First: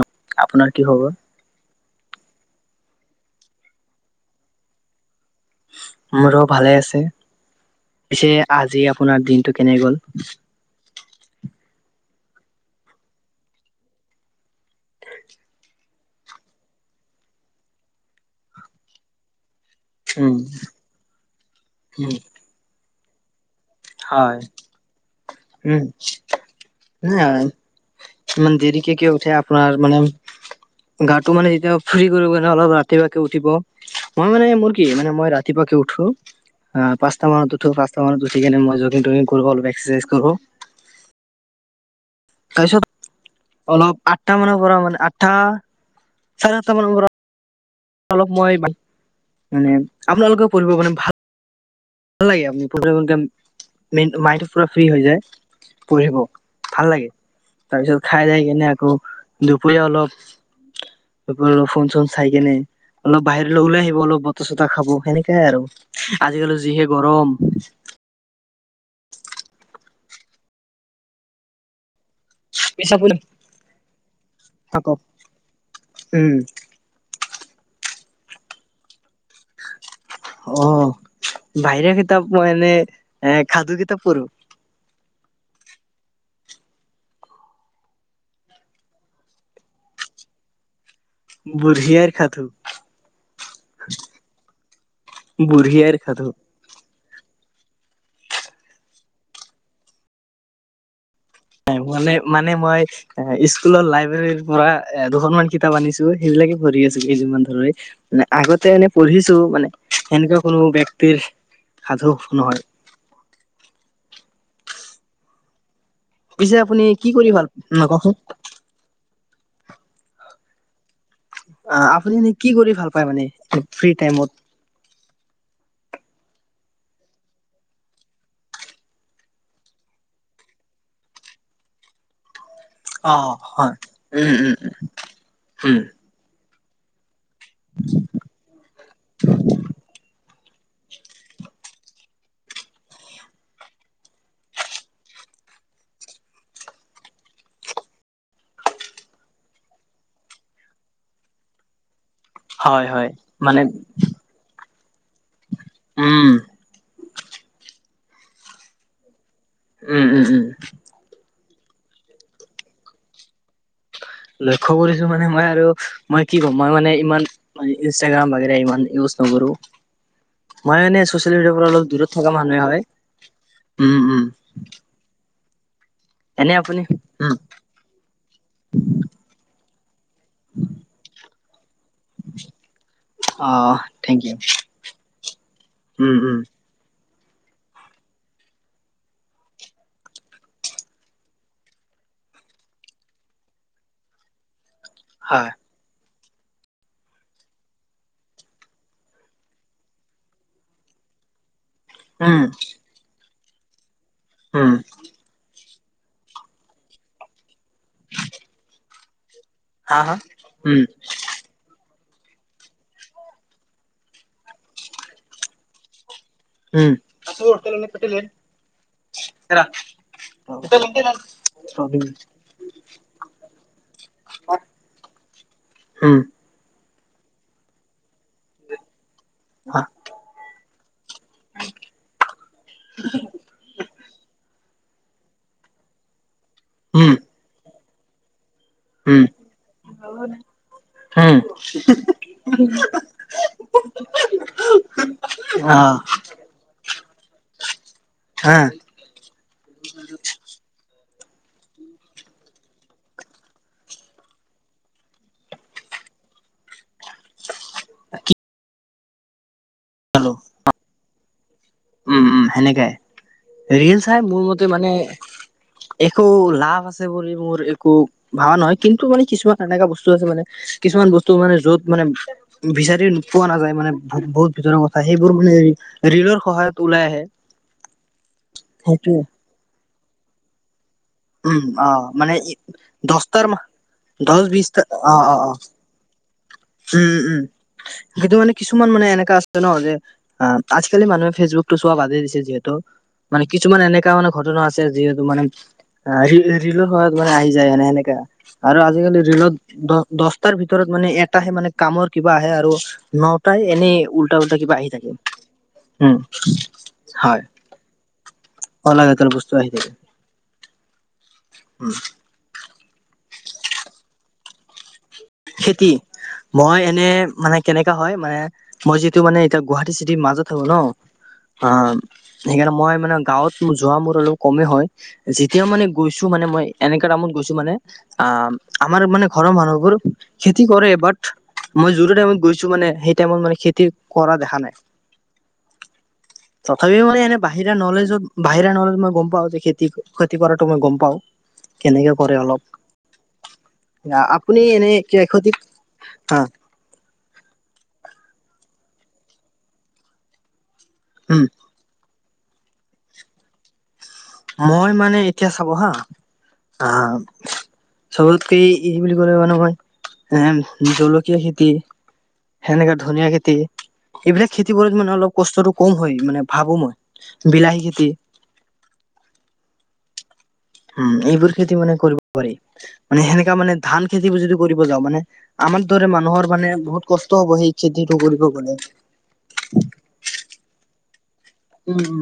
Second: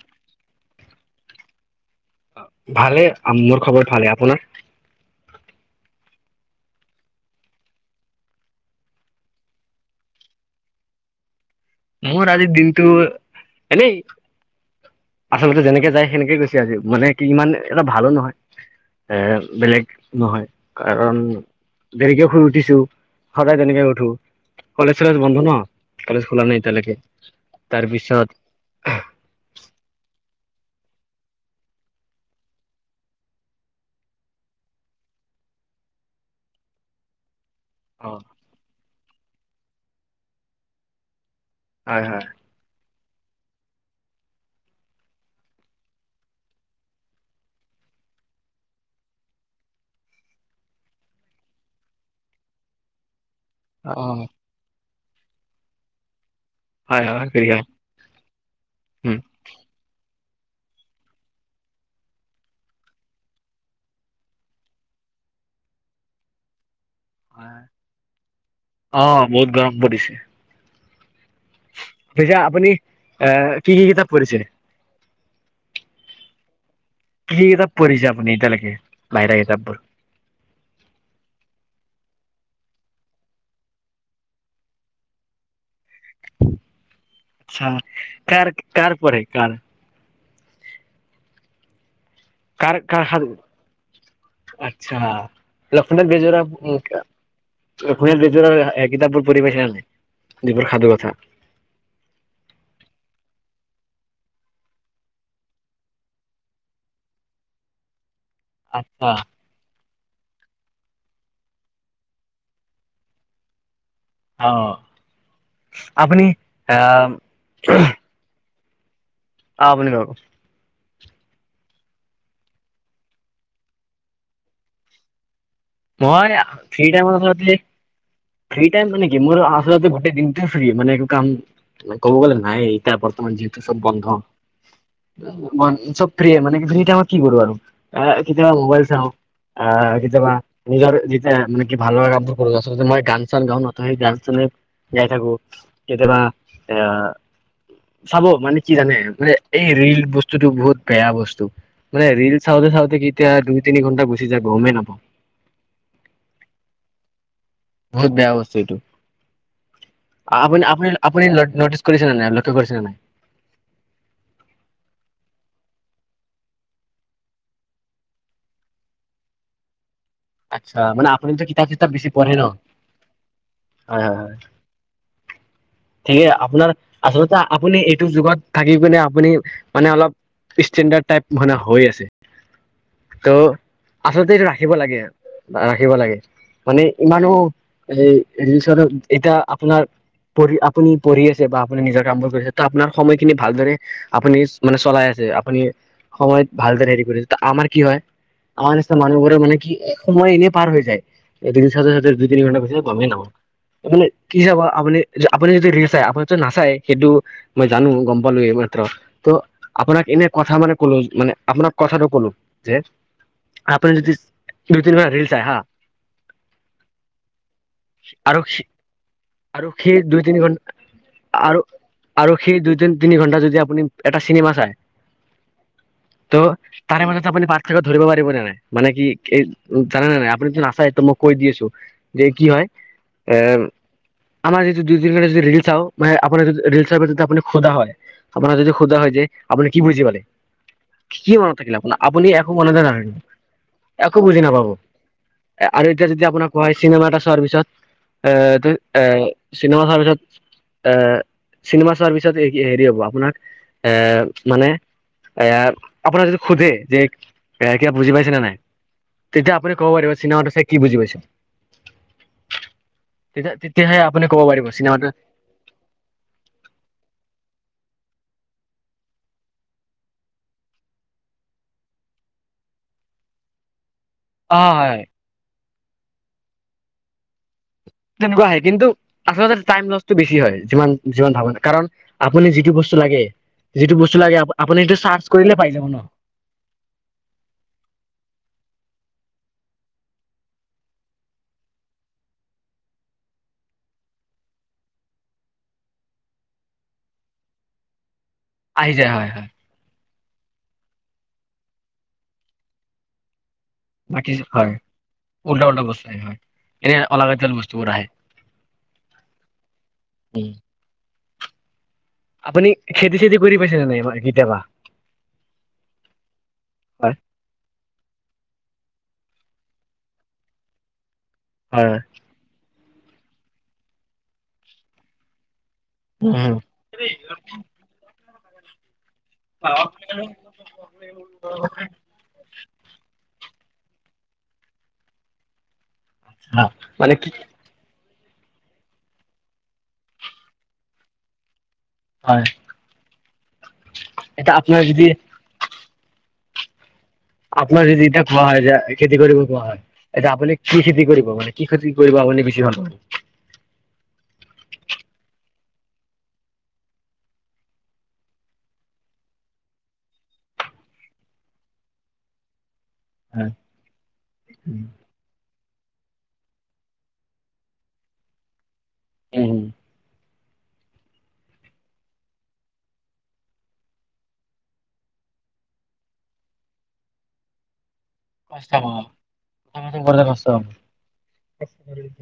নো, আপোনাৰ কি খবৰ? ভালে, মোৰ খবৰ ভালে, আপোনাৰ? মোৰো ভালে আছে, পিছে আজি আপোনাৰ দিনটো কেনে গ'ল? মোৰ আজি দিনটো এনেই আচলতে যেনেকে যায় সেনেকে গৈছে আজি, মানে কি ইমান এটা ভালোঁ নহয়, এ বেলেগ। উম, নহয়, কাৰণ উম, দেৰিকে শুই উঠিছোঁ, সদায় তেনেকে নুঠো। হয়। কলেজ-চলেজ বন্ধ ন', উম, কলেজ খোলা নাই এতিয়ালৈকে, নাই তাৰপিছত ইমান দেৰিকে কিয় উঠে আ আপোনাৰ মানে, গাটো মানে এতিয়া ফ্ৰী কৰিব ন', অলপ ৰাতিপুৱাকে উঠিব। মই মানে, মোৰ কি, মানে মই ৰাতিপুৱাতে উঠো। অ', পাঁচটা মানত উঠো, পাঁচটা অ মানত উঠি কেনে মই জগিং-টোগিং কৰো অলপ, এক্সাৰচাইজ কৰোঁ। হয়, হয়। তাৰ পিছত অলপ আঠটা পৰা মানে আঠটা চাৰে অন্তা মানৰ পৰা অলপ মই মানে, আপোনালোকেও পঢ়িব মানে ভাল ভাল লাগে, আপুনি [unintelligible] অ দিনটো, মাইণ্টো পুৰা ফ্ৰী হৈ যায়, পঢ়িব, ভাল হয় লাগে, হয় ফিৰিয়া তাৰপিছত খাই যাই কেনে, আকৌ উম দুপৰীয়া অলপ দুপৰীয়া অলপ ফোন- চোন চাই কেনে অলপ বাহিৰলৈ ওলাই আহিব, অলপ বতাহ-চতাহ খাব, সেনেকাই আৰু, আজিকালি যিহে গৰম। অ', বহুত গৰম পৰিছে। পিছে আপুনি, এ কি-কি কিতাপ পঢ়িছে? থাকক, উম। কি-কি কিতাপ পঢ়িছে আপুনি এতিয়ালৈকে, বাহিৰা কিতাপবোৰ? অ', বাহিৰা কিতাপ মই এনে, এ সাধু কিতাপ পঢ়ো। আচ্ছা, কাৰ, কাৰ পঢ়ে, কাৰ? বুড়িয়াই সাধু। কাৰ-কাৰ সাধু, আচ্ছা, বুঢ়িয়াৰ লক্ষ্মীনাথ সাধু বেজবৰুৱাৰ লক্ষ্মীনাথ বেজবৰুৱাৰ কিতাপবোৰ পঢ়ি পাইছা নে নাই, যিবোৰ সাধু কথা। মানে, মানে মই এ, স্কুলৰ লাইবেৰিৰ পৰা এ দুখনমান কিতাপ আনিছোঁ, সেইবিলাকে পঢ়ি আছোঁ কেইদিনমান ধৰি। মানে আগতে এনে আচ্ছা পঢ়িছোঁ, মানে সেনেকা কোনো ব্যক্তিৰ সাধু নহয়। অ। আপুনি পিছে আপুনি কি আহ কৰি ভাল ন কওকচোন আপুনি [unintelligible] আ আপুনি এনে কি কৰি ভাল পায় মানে, ফ্ৰী টাইমত? মই ফ্ৰী টাইমত আচলতে ফ্ৰী টাইম মানে কি, মোৰ আচলতে গোটেই দিনটো ফ্ৰি, মানে একো কাম কব গ'লে নাই এতিয়া অ' বৰ্তমান যিহেতু হয়, চব বন্ধ। উম, উম, উম, [unintelligible] ফ্ৰিয়ে মানে কি ফ্ৰি টাইমত কি কৰোঁ আৰু, এ কেতিয়াবা মোবাইল চাওঁ, আহ কেতিয়াবা নিজৰ যেতিয়া মানে কি ভাল লগা কামবোৰ কৰোঁ আচলতে, মই গান-চান গাওঁ ন', তো সেই গান-চানে গাই থাকোঁ। কেতিয়াবা আ চাব মানে কি জানে? মানে এই ৰিল বস্তুটো বহুত বেয়া বস্তু, মানে ৰিল চাওঁতে হয়, চাওঁতে হয়, কেতিয়া মানে দুই-তিনি ঘণ্টা গুচি যায়, গমে নাপাওঁ। উম। বহুত বেয়া বস্তু এইটো। উম, উম, উম, আপুনি- আপুনি আপুনি ন- নটিচ কৰিছে নে নাই? লক্ষ্য কৰিছে নে নাই? লক্ষ্য কৰিছোঁ মানে মই আৰু মই কি ক'ম? মই মানে ইমান মই ইন্ষ্টাগ্ৰাম ৱাগেৰা ইমান ইউজ নকৰোঁ। মই আচ্ছা মানে ছচিয়েল আপুনিতো মিডিয়াৰ কিতাপ পৰা অলপ চিতাপ বেছি দূৰত থকা পঢ়ে ন? মানুহে হয়, উম হয় হয় উম। হয় ঠিকে এনে আপোনাৰ আপুনি উম, আচলতে আপুনি এইটো যুগত থাকি পিনে আপুনি মানে অলপ ইষ্টেণ্ডাৰ্ড টাইপ মানে হৈ আছে। তো অ' থেংক আচলতে ইউ, এইটো ৰাখিব লাগে, ৰাখিব উম, লাগে। উম, মানে ইমানো সেই ৰিলছৰ এতিয়া আপোনাৰ পঢ়ি আপুনি পঢ়ি আছে বা আপুনি নিজৰ কামবোৰ কৰিছে, তো আপোনাৰ সময়খিনি ভালদৰে আপুনি মানে চলাই আছে, হয়, আপুনি সময়ত ভালদৰে হেৰি কৰিছে। আমাৰ কি হয় আমাৰ নিচনা মানুহবোৰে মানে কি এ সময় এনে পাৰ হৈ যায়। এ ৰিল চাওতে চাওতে দুই উম, তিনি ঘণ্টা গুচি যাব গমে নাপাওঁ। এ মানে কি চাব উম, আপুনি আপুনি যদি ৰিল চায়, আপুনি যদি নাচায় সেইটো মই জানোঁ, গম পালোঁ এই মাত্ৰ, তো হা, আপোনাক হা, এনে কথা মানে উম, কলো, মানে আপোনাক কথাটো কলো যে আপুনি যদি দুই তিনিটা ৰিল চায় হা, উম, [unintelligible] আৰু আৰু সেই দুই তিনি ঘণ্ আৰু আৰু সেই দুই তিন- তিনি ঘন্টা যদি আপুনি এটা চিনেমা চায় উম, তো তাৰে মাজতে আপুনি পাৰ্থক্য ধৰিব পাৰিবনে নাই? মানে কি এই- জানে নে নাই? আপনিতো নাচায় তো মোক কৈ দি আছোঁ, যে কি হয় এ আমাৰ যদি দুইদিন ধৰি যদি ৰিল চাও, মানে আপোনাৰ যদি ৰিল চাই উম, পাছতে আপুনি খোদা হয় আপোনাক যদি সোদা হয় উম, যে আপুনি কি বুজি পালে? কি উম মনত থাকিলে আপোনাৰ? আপুনি একো মনতে নাথাকিব, একো বুজি নাপাব। অ আৰু এতিয়া যদি আপোনাক কোৱা হয় চিনেমা এটা চোৱাৰ পিছত এ হা ত এ চিনেমা চোৱা পিছত অ চিনেমা চোৱাৰ পিছত এ কি হেৰি হ'ব আপোনাক এ মানে এ আপোনাৰ যদি সোধে যে এ কিবা বুজি কি পাইছে নে নাই তেতিয়া আপুনি কব পাৰিব খালো চিনেমাটো চাই কি বুজি পাইছোঁ। উম উম, সেনেকাই। তেতিয়াহে ৰিল আপুনি চাই ক'ব মোৰ পাৰিব মতে মানে চিনেমাটো একো লাভ আছে বুলি মোৰ, একো ভবা নহয় কিন্তু মানে কিছুমান এনেকুৱা বস্তু আছে মানে, কিছুমান বস্তু মানে য'ত মানে বিচাৰি পোৱা নাযায় মানে বহুত অ ভিতৰৰ হয় কথা হয় সেইবোৰ, মানে ৰেলৰ সহায়ত ওলাই আহে। তেনেকুৱা আহে কিন্তু, সেইটোৱে আচলতে টাইম লছটো বেছি হয় যিমান জীৱন ভাবে, উম কাৰণ অ মানে আপুনি যিটো বস্তু লাগে, দহটাৰ যিটো বস্তু লাগে, দহ আপুনি বিশটা এটো অ চাৰ্চ অ অ কৰিলে পাই যাব ন। উম উম, কিন্তু মানে কিছুমান মানে এনেকা আছে ন যে আহ, আজিকালি মানুহে ফেচবুক টো চোৱা বাধাই দিছে যিহেতু মানে কিছুমান এনেকা মানে ঘটনা আছে যিহেতু মানে আহ, ৰিল ৰিলৰ সহায়ত মানে আহি যায় আৰু সেনেকা। আৰু আহি যায় আজিকালি হয় হয় ৰেলত দ দহটাৰ ভিতৰত মানে এটাহে মানে কামৰ কিবা আহে আৰু ন প্ৰায় এনেই বাকী উল্টা উল্টা হয় কিবা আহি থাকে, উল্টা উম, হয়। চোৰ আহে। অলাগতিয়াল বস্তু আহি থাকে, উম। আপুনি খেতি চেতি কৰি পাইছেনে নাই, কেতিয়াবা। খেতি, মই এনে হয় মানে কেনেকা হয় মানে মই যিহেটো মানে এতিয়া গুৱাহাটী চিটিৰ মাজত থাকো ন। আহ, সেইকাৰণে মই মানে গাঁৱত যোৱা মোৰ অলপ কমেই হয়, যেতিয়া মানে গৈছো মানে হয় মই এনেকক টাইমত গৈছো মানে, আহ আমাৰ মানে ঘৰৰ মানুহবোৰ খেতি কৰে বাট, মই যোমতো টাইমত গৈছো গৈছো মানে সেই টাইমত মানে খেতি কৰা দেখা নাই, হ্যাঁ, তথাপি মানে কি এনে বাহি বাহিৰা নলেজত, বাহিৰা নলেজত মই গম পাওঁ, যে খেতি ক্ষতি কৰাটো মই গম পাওঁ কেনেকে কৰে হয় অলপ, আহ এতিয়া আপুনি আপোনাৰ এনে যদি সতি, আহ। আপোনাৰ যদি এতিয়া কোৱা হয় যে খেতি কৰিব কোৱা হয়, এতিয়া আপুনি কি খেতি কৰিব উম মানে কি খেতি কৰিব আপুনি বেছি ভাল পায়। মই মানে এতিয়া চাব হা, আহ চবতকে ই বুলি ক'লে মানে মই, এ জলকীয়া খেতি সেনেকাে ধনিয়া হয়। খেতি, এইবিলাক খেতি উম কৰি মানে অলপ কষ্টতটো কম হয় মানে ভাবো মই, বিলাহী খেতি‌। উম। উম, সেইবোৰ খেতি মানে কৰিব পাৰি। মানে সেনেকা মানে ধান খেতিবোৰ যদি কৰিব যাওঁ, মানে আমাৰ দৰে মানুহৰ মানে বহুত কষ্ট হ'ব সেই‌ খেতি কৰি‌ কষ্ট হয়, [unintelligible] কষ্ট উম হয়। উম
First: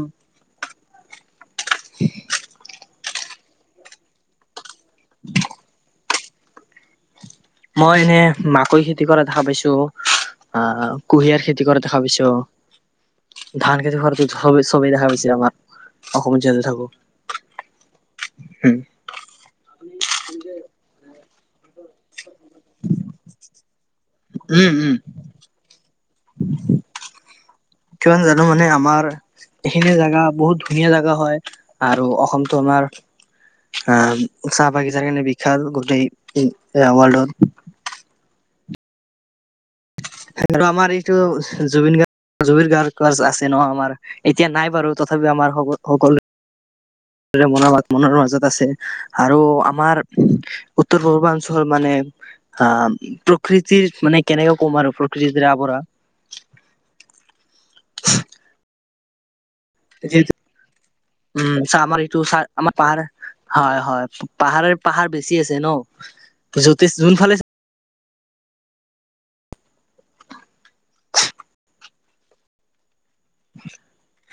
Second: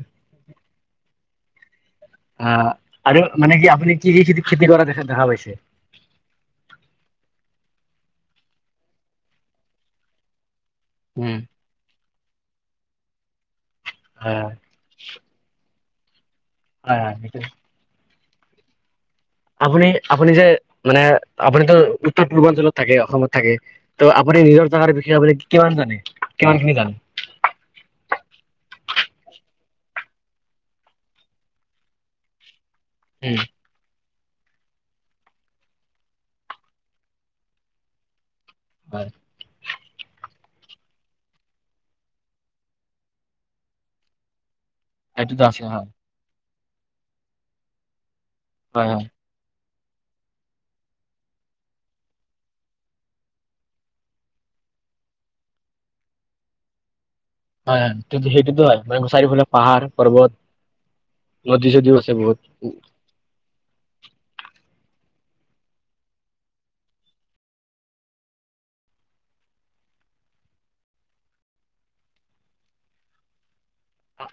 [unintelligible] অ', আৰু মানে কি আপুনি কি, কি খেতি খেতি কৰা দেখা, দেখা পাইছে? মই এনে মাকৈ, খেতি কৰা দেখা পাইছোঁ, আহ উম কুঁহিয়াৰ খেতি খেতি কৰা দেখা পাইছো, ধান খেতি কৰাটো হয় স চবেই দেখা পাইছে আমাৰ। অসমত জলে থাকে, হয় হয় সেইটোৱে। উম। আপুনি, আপুনি যে মানে, আপুনিতো উত্তৰ পূৰ্বাঞ্চলত থাকে অসমত থাকে, ত' আপুনি নিজৰ উম জোগাৰ উম বিশষে কিমান জানে, কিমান খিনি জানে। কিমান জানো মানে আমাৰ এইখিনি জেগা বহুত ধুনীয়া জেগা হয়, আৰু অসমতো আমাৰ উম, আহ, চাহ-বাগিচাৰ কাৰণে বিখ্যাত গোটেই ৱৰ্ল্ডত। হয়। আমাৰ এইটো জুবিন গাৰ্গ জুবিন গাৰ্গ আছে ন আমাৰ এতিয়া নাই বাৰু। তথাপি সেইটোতো আমাৰ আছে স হয় সকলো মনৰ, মনৰ মাজত আছে হয় হয় আৰু আমাৰ পূৰ্বাঞ্চল হ প্ৰকৃতিৰ মানে কেনেকে কম আৰু প্ৰকৃতি আৱঢ়া হয়, হয় কিন্তু সেইটো হয় মান চাৰি ফালে যিহেতু পাহাৰ-পৰ্বত উম চা আমাৰ নদী-চদীও এইটো আছে চা আমাৰ বহুত। পাহাৰ হয়, হয় পাহাৰে পাহাৰ বেছি, আছে ন যতে যোনফালে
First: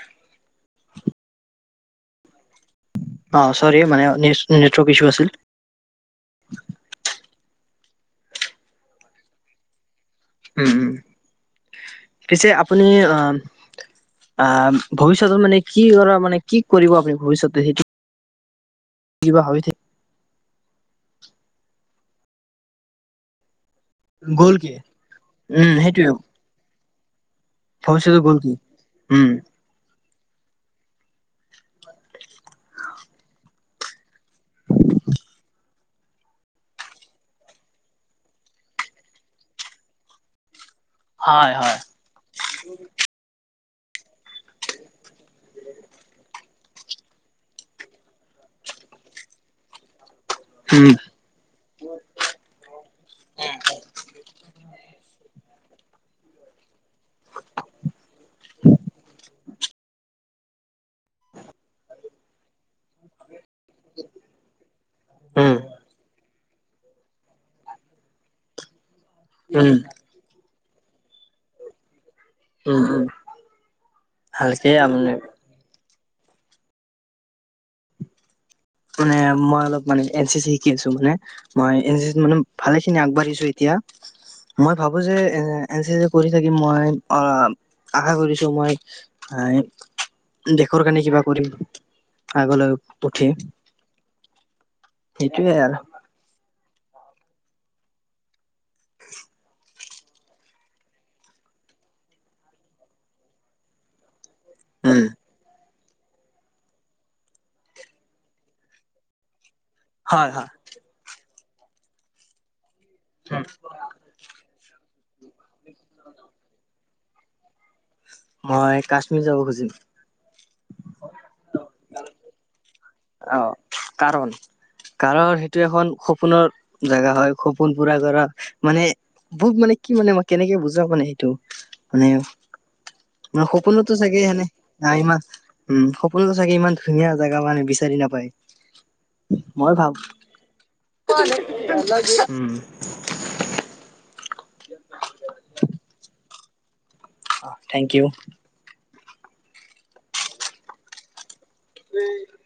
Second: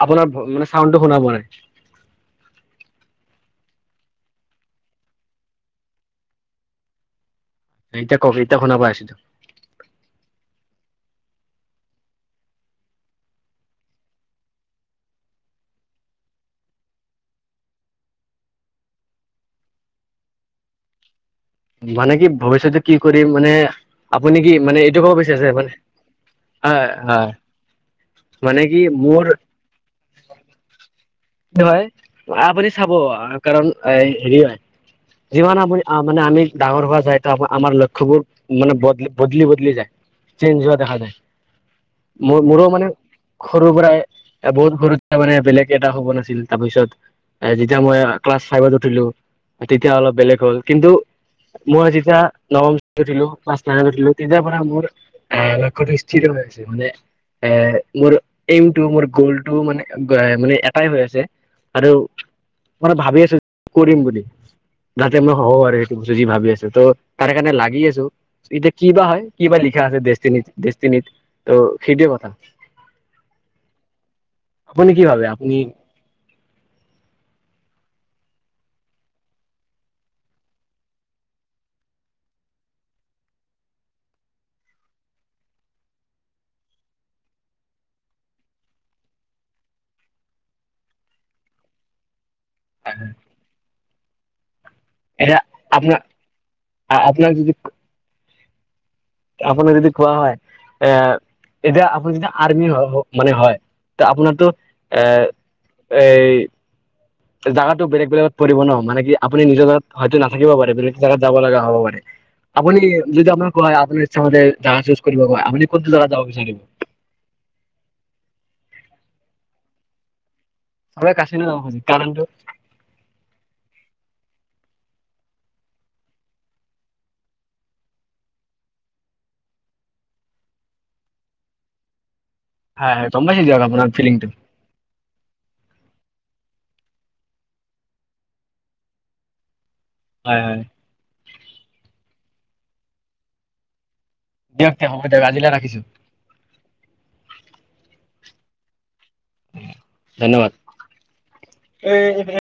আপোনাৰ মানে চাউণ্ডটো শুনা পোৱা নাই। অ' চৰি মানে নেটৱৰ্ক ইছু আছিল। এতিয়া কওক এতিয়া শুনা পাই আছো। উম, পিছে আপুনি আহ অ' ভৱিষ্যতত মানে কি কৰা মানে কি কৰিব, আপুনি ভৱিষ্যতে? কিব ভাবি থাক মানে কি ভৱিষয়তে কি কৰিম, মানে আপুনি কি মানে এইটো ক'ব বিচাৰিছে আছে মানে উম সেইটোৱে হয়, ভৱিষ্যতৰ গ'ল হয় মানে কি উম। মোৰ হয় আপুনি, চাব কাৰণ এ হেৰি হয় যিমান আপুনি মানে আমি ডাঙৰ, হোৱা যায় তো আপুনি আমাৰ লক্ষ্যবোৰ মানে বদকি, বদলি বদলি যায়, চেঞ্জ হোৱা দেখা যায়। হয়, হয়। মোৰ মোৰো মানে সৰুৰ পৰাই বহুত সৰু মানে বেলেগে তাৰ পিছত যেতিয়া ম‌ই ক্লাচ ফাইভত উঠিলো, তেতিয়া অলপ বেলেগ হ'ল উম কিন্তু মই আজিতি নৱম আছিলো। তেতিৰ পৰা মোৰ অ' লক্ষ্যটো নিত হৈ আছে মানে। এ মোৰ এইমটো, মোৰ গ'লটো মানে এ মানে টাই হৈ আছে আৰু মানে ভাবি আছো কৰিম বুলি যাতে মই হব, উম আৰু সেইটো বস্তু যি ভাবি আছো ত তাৰে কাৰণে লাগি আছো এতিয়া বা হয় কিবা বা উম লিখা আছে ডেচ দেষ্টি নিট ত' সেইটোৱে কথা। উম, উম ভালকে আনে। নি মানে মই অলপ মানে এন চি চি শিকি আছো মানে মই এ মানে ভালে খিনি আগবাঢ়িছো এতিয়া। মই ভাবো যে এ এন চি এ কৰি থাকি মই অ' আশা কৰিছো মই দেশৰ কাৰণে কিবা কৰি আগলৈ উঠি এটা সেইটোয়ে আৰু আপোনাৰ, আপোনাৰ যদি [inaudible] আপোনাক যদি কোৱা হয়। আহ, এতিয়া আপুনি যদি আৰ্মি মোক মানে হয় তে আপোনাৰতো এ উম এই জাগাতো বেলেগ, বলেগত পৰিব ন, মানে কি আপুনি নিজৰ জাগাত হয়তো হয় হয় নাথাকিব পাৰে বেলেগে জেগাত যাব লগা হব পাৰে আপুনি যদি আপোনাৰ হয় আপুনি তহতে জেগা চুজ কৰিব পাৰে আপুনি কোনতো জাগা যাব বিচাৰিব? মই কাশ্মীৰ যাব খুজিম। হ'লে কাচিন যাব খোজোঁ, কাৰণটো। অ', কাৰণ। কাৰণ সেইটো এখন সপোনৰ জেগা হয়, সপোন পুৰা কৰা মানে বহুত মানে কি মানে মই কেনেকে বুজাম মানে সেইটো, মানে হয় হয় গম পাইছো মানে দিয়ক আপোনাৰ সপোনটো চাগে ফিলিংটো সেনে নাই ইমান উম' সপোনটো চাগে ইমান ধুনীয়া জেগা মানে বিচা চাৰি নাপায় মই ভাবোঁ। হয়, হয়। [unintelligible] উম। দিয়ক [unintelligible] হ'ব দিয়ক আজিলে ৰাখিছোঁ। অ', থেংক ইউ। ধন্যবাদ এ হে হে।